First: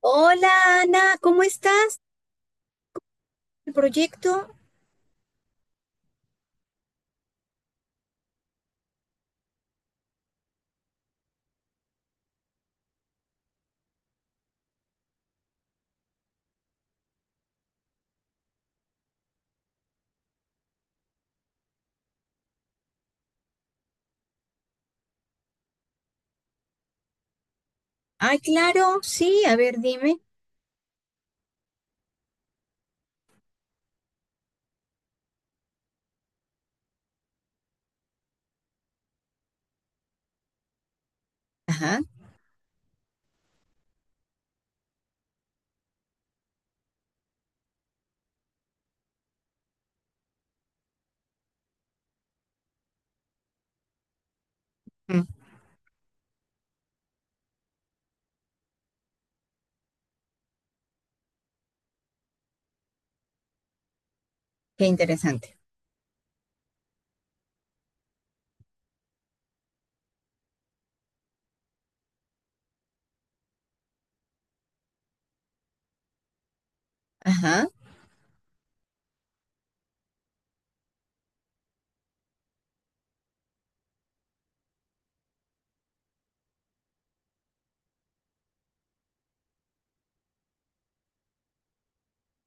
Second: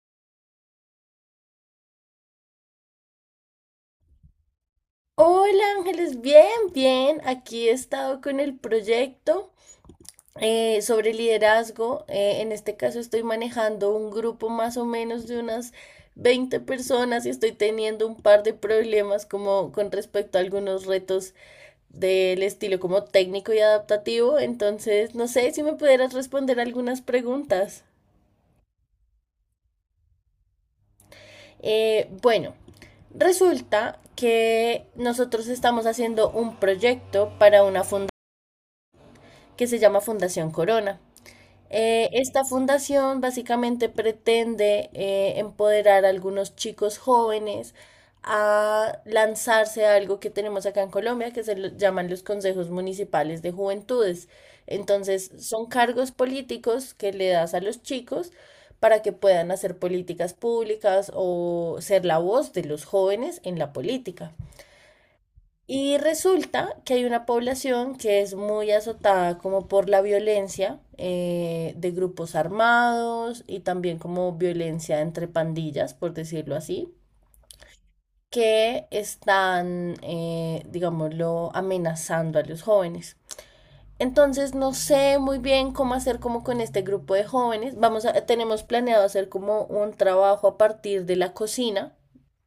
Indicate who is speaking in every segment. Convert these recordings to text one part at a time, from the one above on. Speaker 1: Hola Ana, ¿cómo estás? ¿El proyecto?
Speaker 2: Hola Ángeles, bien, bien. Aquí he estado con el proyecto sobre liderazgo. En este caso estoy manejando un grupo más o menos de unas 20 personas y estoy teniendo un par de problemas como con respecto a algunos retos del estilo como técnico y adaptativo. Entonces, no sé si me pudieras responder algunas preguntas.
Speaker 1: Ah, claro, sí, a ver, dime.
Speaker 2: Bueno, resulta que nosotros estamos haciendo un proyecto para una fundación que se llama Fundación Corona.
Speaker 1: Ajá.
Speaker 2: Esta fundación básicamente pretende empoderar a algunos chicos jóvenes a lanzarse a algo que tenemos acá en Colombia que llaman los consejos municipales de juventudes.
Speaker 1: Mm.
Speaker 2: Entonces, son cargos políticos que le das a los chicos para que puedan hacer políticas públicas o ser la voz de los jóvenes en la política.
Speaker 1: Qué interesante.
Speaker 2: Y resulta que hay una población que es muy azotada como por la violencia de grupos armados y también como violencia entre pandillas, por decirlo así,
Speaker 1: Ajá,
Speaker 2: que están, digámoslo, amenazando a los jóvenes. Entonces no sé muy bien cómo hacer como con este grupo de jóvenes. Tenemos planeado hacer como un trabajo a partir de la cocina,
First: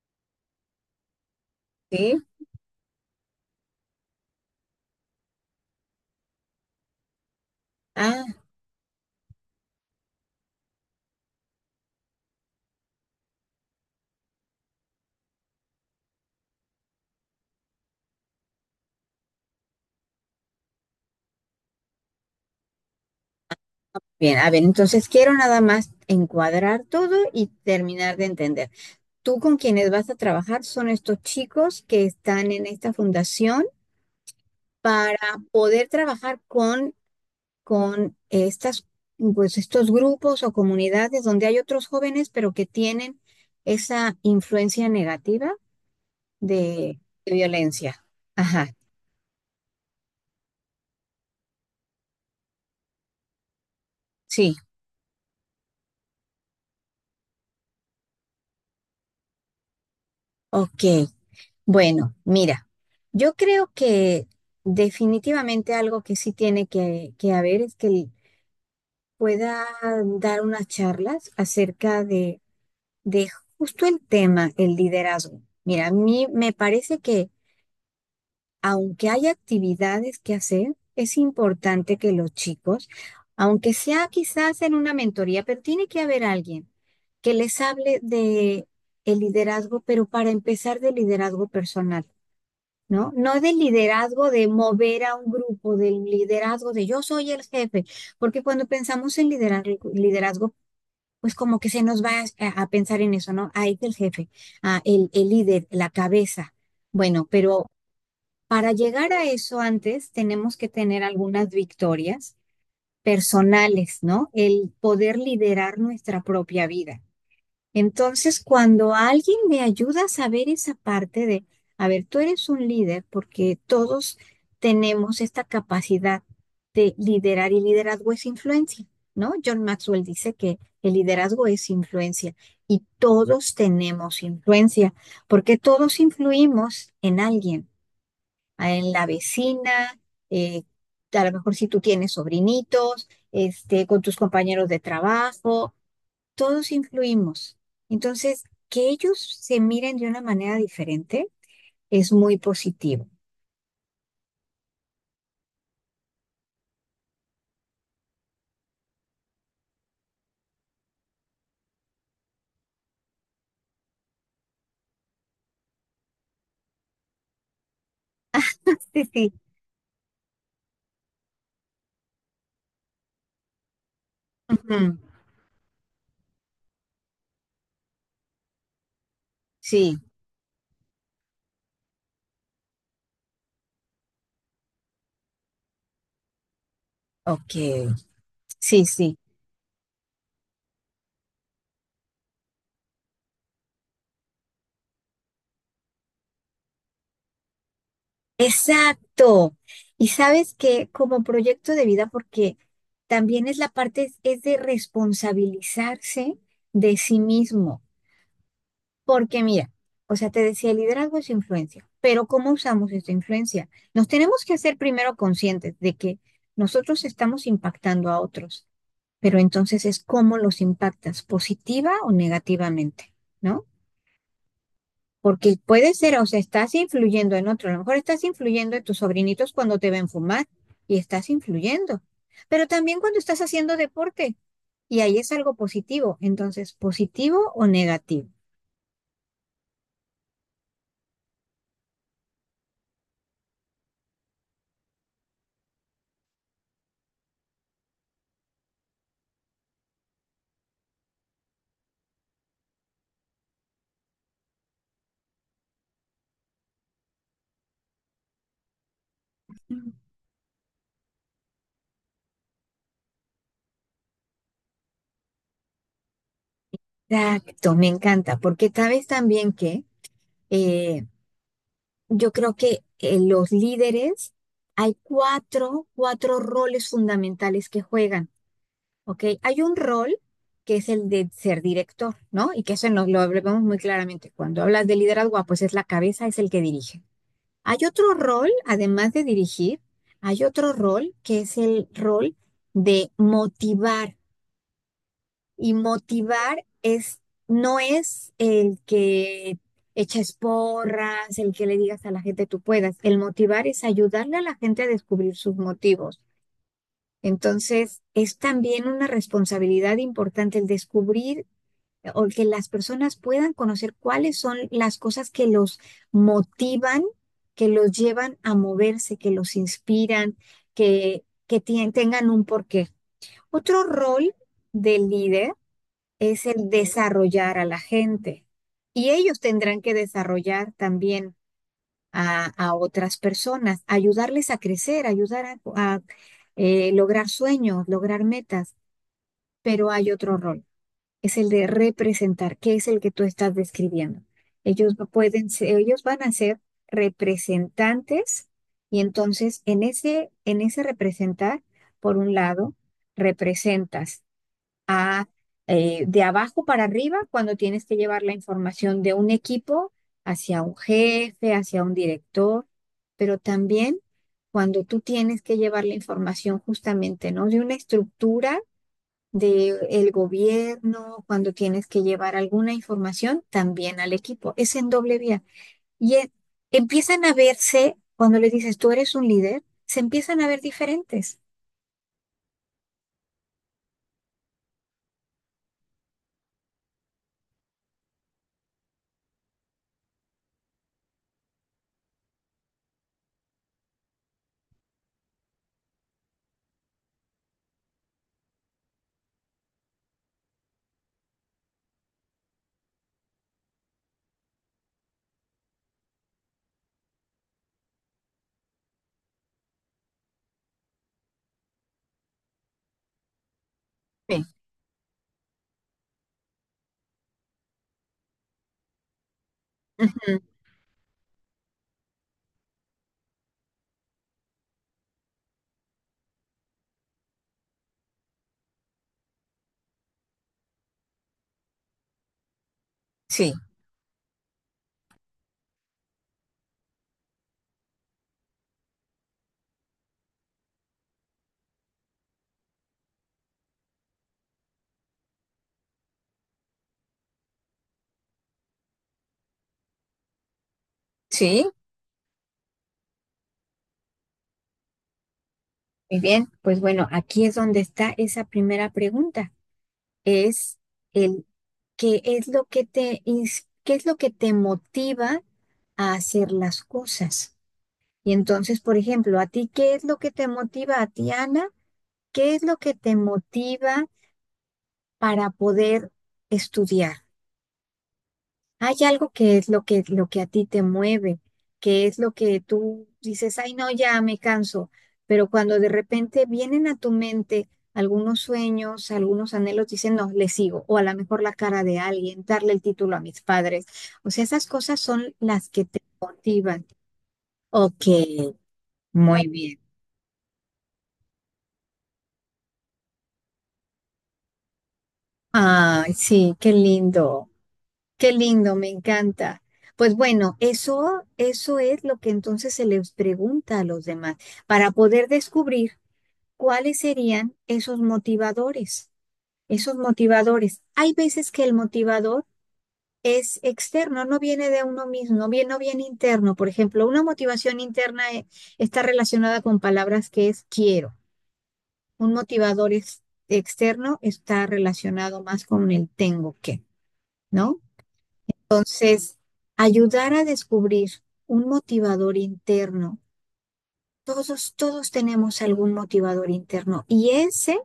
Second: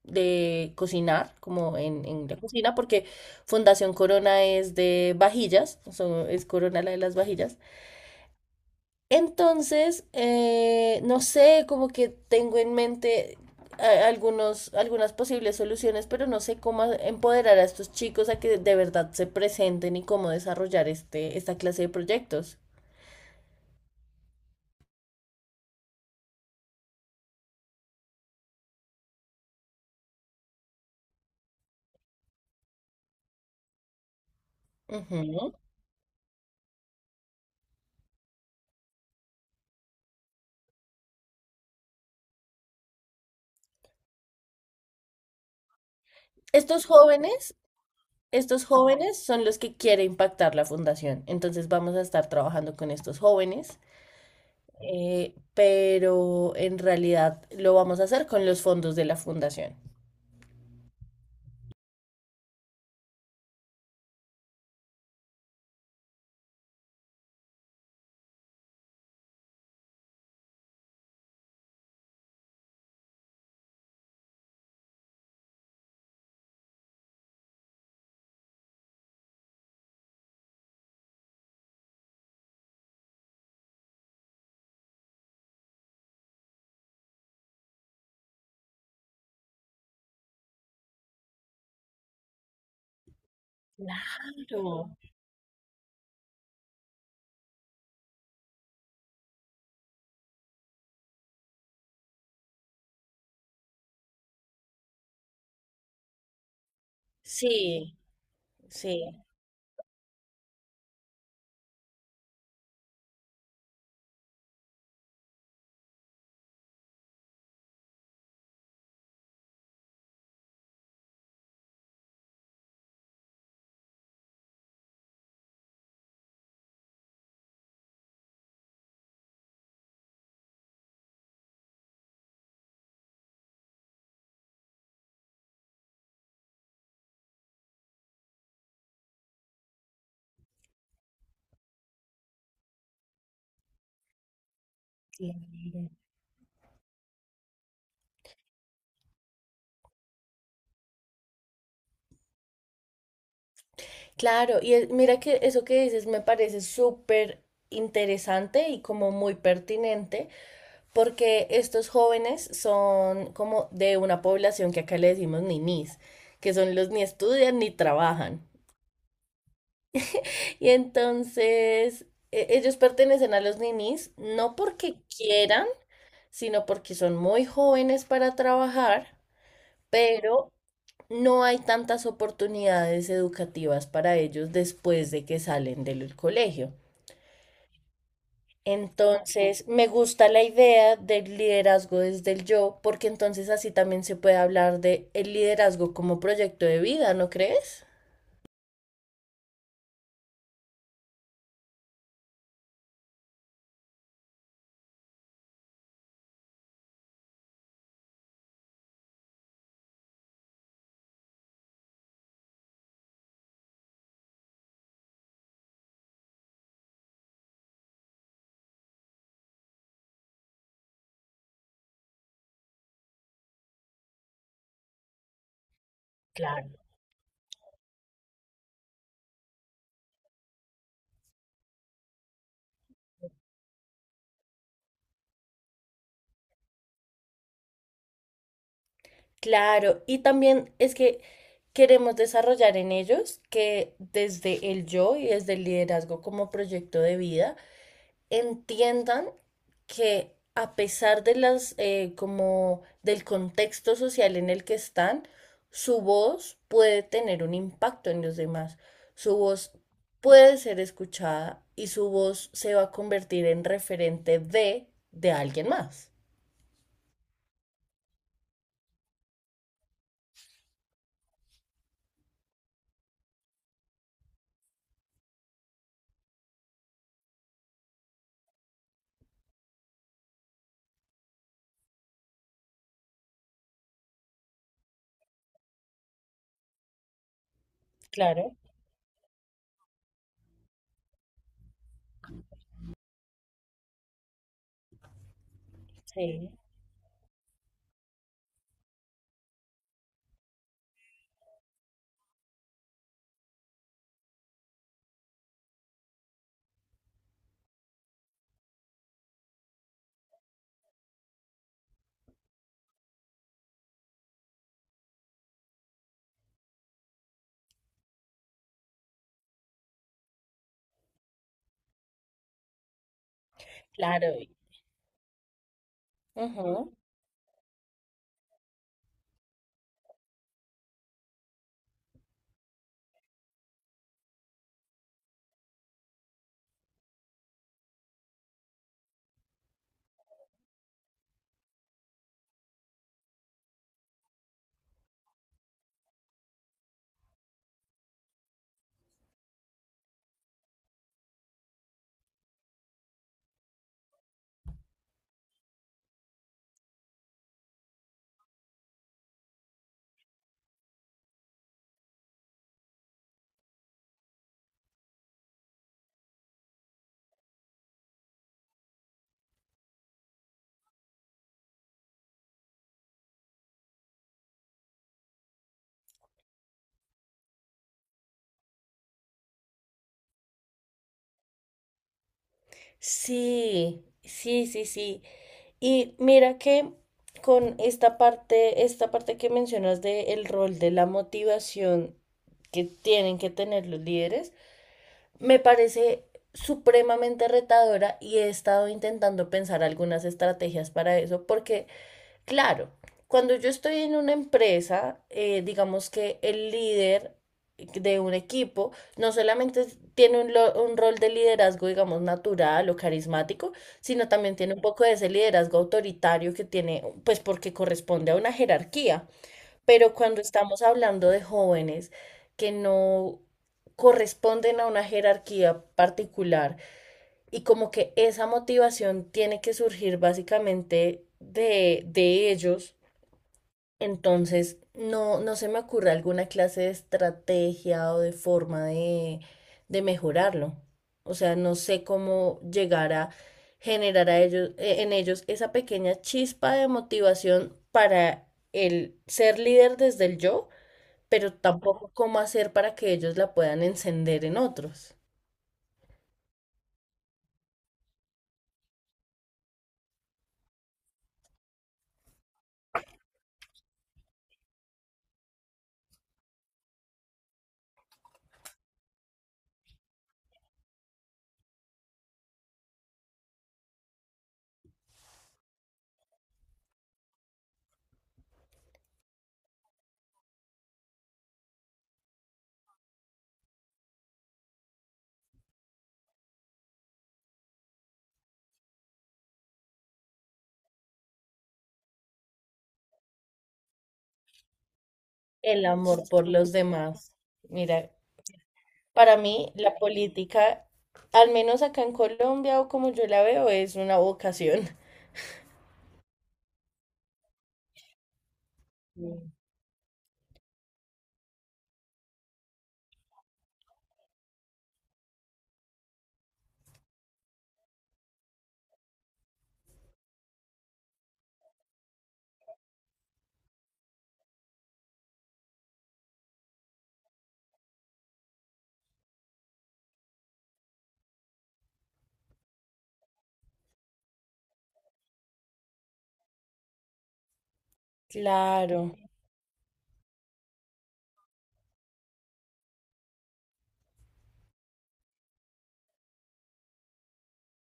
Speaker 2: de cocinar, como
Speaker 1: sí.
Speaker 2: en la cocina, porque Fundación Corona es de vajillas, es Corona la de las vajillas.
Speaker 1: Ah,
Speaker 2: Entonces, no sé, como que tengo en mente algunos, algunas posibles soluciones, pero no sé cómo empoderar a estos chicos a que de verdad se presenten y cómo desarrollar este, esta clase de proyectos.
Speaker 1: bien, a ver, entonces quiero nada más encuadrar todo y terminar de entender. Tú con quienes vas a trabajar son estos chicos que están en esta fundación para
Speaker 2: Ujú.
Speaker 1: poder trabajar con estas, pues, estos grupos o comunidades donde hay otros jóvenes, pero que tienen esa influencia negativa.
Speaker 2: Estos
Speaker 1: de, de
Speaker 2: jóvenes,
Speaker 1: violencia.
Speaker 2: estos
Speaker 1: Ajá,
Speaker 2: jóvenes son los que quiere impactar la fundación. Entonces vamos a estar trabajando con estos jóvenes,
Speaker 1: sí,
Speaker 2: pero en realidad lo vamos a hacer con los fondos de la fundación.
Speaker 1: ok. Bueno, mira, yo creo que definitivamente algo que sí tiene que haber es que él pueda dar unas charlas acerca de justo el tema, el liderazgo. Mira, a mí me parece que aunque hay actividades que hacer, es importante que los chicos, aunque sea quizás en una mentoría, pero tiene que haber alguien que les hable de el liderazgo, pero para empezar del liderazgo personal, ¿no? No del liderazgo de
Speaker 2: Claro.
Speaker 1: mover a un grupo, del liderazgo de yo soy el jefe, porque cuando pensamos en liderazgo, liderazgo pues como que se nos va a pensar en eso, ¿no? Ahí es el jefe, ah, el líder, la cabeza. Bueno, pero
Speaker 2: Sí,
Speaker 1: para llegar
Speaker 2: sí.
Speaker 1: a eso antes tenemos que tener algunas victorias personales, ¿no? El poder liderar nuestra propia vida. Entonces, cuando alguien me ayuda a saber esa parte de, a ver, tú eres un líder porque todos tenemos esta capacidad de liderar y liderazgo es influencia, ¿no? John Maxwell dice que el liderazgo es influencia y todos tenemos influencia porque todos influimos en alguien en la vecina, eh, a lo mejor si tú tienes sobrinitos, este, con tus compañeros de trabajo,
Speaker 2: Claro,
Speaker 1: todos influimos. Entonces, que ellos se miren de una manera diferente es muy positivo.
Speaker 2: claro, mira que eso que dices me parece súper interesante y como muy pertinente, porque estos jóvenes son como de una población que acá le decimos ninis, que son los ni estudian ni trabajan.
Speaker 1: Sí, sí.
Speaker 2: Y entonces ellos pertenecen a los ninis no porque
Speaker 1: Ujú.
Speaker 2: quieran, sino porque son muy jóvenes para trabajar,
Speaker 1: Sí,
Speaker 2: pero no hay tantas oportunidades educativas para ellos después de que salen del colegio.
Speaker 1: ok. Sí, sí.
Speaker 2: Entonces, me gusta la idea del liderazgo desde el yo, porque entonces así también se puede hablar de el liderazgo como proyecto de vida, ¿no crees?
Speaker 1: Exacto. Y sabes que como proyecto de vida, porque también es la parte, es de responsabilizarse de sí mismo. Porque mira, o sea, te decía, el liderazgo es influencia, pero ¿cómo usamos esta influencia? Nos tenemos que hacer primero conscientes de que nosotros estamos impactando a otros, pero entonces es cómo los impactas, positiva o negativamente, ¿no? Porque puede ser, o sea,
Speaker 2: Claro.
Speaker 1: estás influyendo en otro, a lo mejor estás influyendo en tus sobrinitos cuando te ven fumar y estás influyendo, pero también cuando estás haciendo deporte y ahí es algo positivo, entonces, positivo o negativo.
Speaker 2: Claro, y también es que queremos desarrollar en ellos que desde el yo y desde el liderazgo como proyecto de vida entiendan que a pesar de las, como del contexto social en el que están, su voz puede tener un impacto en los demás. Su voz puede ser escuchada y su voz se va a convertir en referente de alguien más.
Speaker 1: Exacto, me encanta, porque sabes también que eh, yo creo que los líderes, hay 4 roles fundamentales que juegan, ¿ok? Hay un rol que es el de ser director, ¿no? Y que eso nos lo vemos muy claramente. Cuando hablas de liderazgo, ah, pues es la cabeza, es el que dirige. Hay otro
Speaker 2: Claro,
Speaker 1: rol, además de dirigir, hay otro rol que es el rol de motivar. Y
Speaker 2: sí,
Speaker 1: motivar es, no es el que eches porras, el que le digas a la gente tú puedas. El motivar es ayudarle a la gente a descubrir sus motivos. Entonces, es también una responsabilidad importante el descubrir o que las personas puedan conocer cuáles son las cosas que los motivan, que los llevan a moverse, que los inspiran, que tengan un porqué. Otro
Speaker 2: claro.
Speaker 1: rol del líder es el
Speaker 2: Ujú.
Speaker 1: desarrollar a la gente. Y ellos tendrán que desarrollar también a otras personas, ayudarles a crecer, ayudar a lograr sueños, lograr metas. Pero hay otro rol, es el de representar, que es el que tú estás describiendo. Ellos no pueden ser- Ellos van a ser representantes y entonces en en ese representar, por un lado, representas de abajo para arriba cuando tienes que llevar la información de un equipo hacia un jefe, hacia un director, pero también cuando tú tienes que llevar la información justamente, ¿no? De una estructura del gobierno, cuando tienes que llevar alguna información también al equipo. Es en doble vía. Y e- Empiezan a verse, cuando les dices, tú eres un líder, se empiezan a ver diferentes.
Speaker 2: Sí, sí, sí, sí. Y mira que con esta parte que mencionas del rol de la motivación que tienen que tener los líderes, me parece supremamente retadora y he estado intentando pensar algunas estrategias para eso, porque claro, cuando yo estoy en una empresa, digamos que el líder de un equipo no solamente tiene un rol de liderazgo, digamos, natural o carismático, sino
Speaker 1: Sí.
Speaker 2: también tiene un poco de ese liderazgo autoritario que tiene, pues porque corresponde a una jerarquía. Pero cuando
Speaker 1: Ujú.
Speaker 2: estamos hablando de jóvenes que no corresponden a una jerarquía particular y como que esa motivación tiene que surgir básicamente de ellos
Speaker 1: Sí,
Speaker 2: entonces, no, no se me ocurre alguna clase de estrategia o de forma de mejorarlo. O sea, no sé cómo llegar a generar a ellos, en ellos esa pequeña chispa de motivación para el ser líder desde el yo, pero
Speaker 1: sí.
Speaker 2: tampoco cómo hacer para que ellos la puedan encender en otros.
Speaker 1: Muy bien, pues bueno, aquí es donde está esa primera pregunta. Es el qué es lo que te motiva a hacer las cosas. Y entonces, por ejemplo, a ti, ¿qué es lo que te motiva a ti, Ana? ¿Qué es lo que te motiva para poder estudiar? Hay algo que es lo lo que a ti te mueve, que es lo que tú dices, ay, no, ya me canso, pero cuando de repente vienen a tu mente algunos sueños, algunos anhelos, dicen, no, le sigo, o a lo mejor la cara de alguien, darle el título a mis padres. O sea, esas cosas son las
Speaker 2: El
Speaker 1: que te
Speaker 2: amor por los
Speaker 1: motivan.
Speaker 2: demás.
Speaker 1: Ok,
Speaker 2: Mira, para
Speaker 1: muy
Speaker 2: mí
Speaker 1: bien.
Speaker 2: la política, al menos acá en Colombia o como yo la veo, es una vocación.
Speaker 1: Ay, sí, qué lindo. Qué lindo, me
Speaker 2: Mm.
Speaker 1: encanta. Pues bueno, eso es lo que entonces se les pregunta a los demás para poder descubrir cuáles serían esos motivadores. Esos motivadores. Hay veces que el motivador es externo, no viene de uno mismo, no viene interno. Por ejemplo, una motivación interna está relacionada con palabras que es quiero. Un motivador externo está relacionado más con el tengo que, ¿no?
Speaker 2: Claro,
Speaker 1: Entonces, ayudar a descubrir un motivador interno. Todos tenemos algún motivador interno y ese,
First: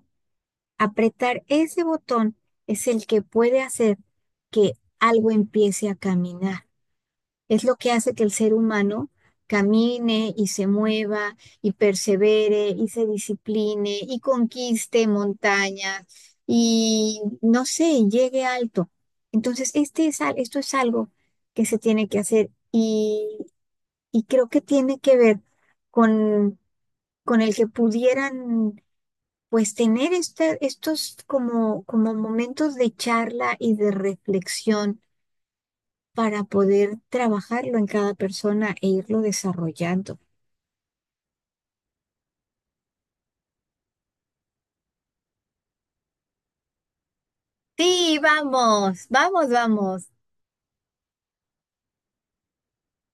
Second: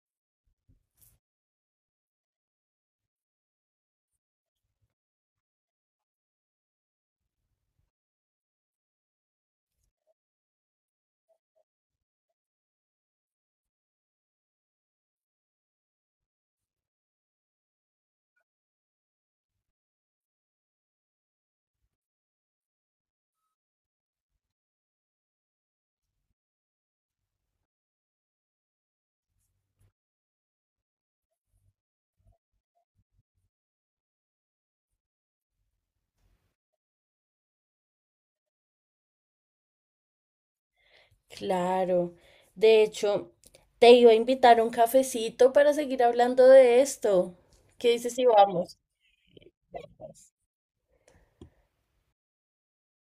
Speaker 1: apretar ese botón es el que puede hacer que algo empiece a caminar. Es lo que hace que el ser humano camine y se mueva y persevere y se discipline y conquiste montañas y no sé, llegue alto. Entonces, esto es algo que se tiene que hacer y creo que tiene que ver con, con el que pudieran pues tener estos como, como momentos de charla y de reflexión para poder trabajarlo en cada persona e irlo desarrollando.
Speaker 2: claro. De hecho, te iba a invitar un cafecito para seguir hablando de esto. ¿Qué dices
Speaker 1: Sí,
Speaker 2: si vamos?
Speaker 1: vamos, vamos, vamos.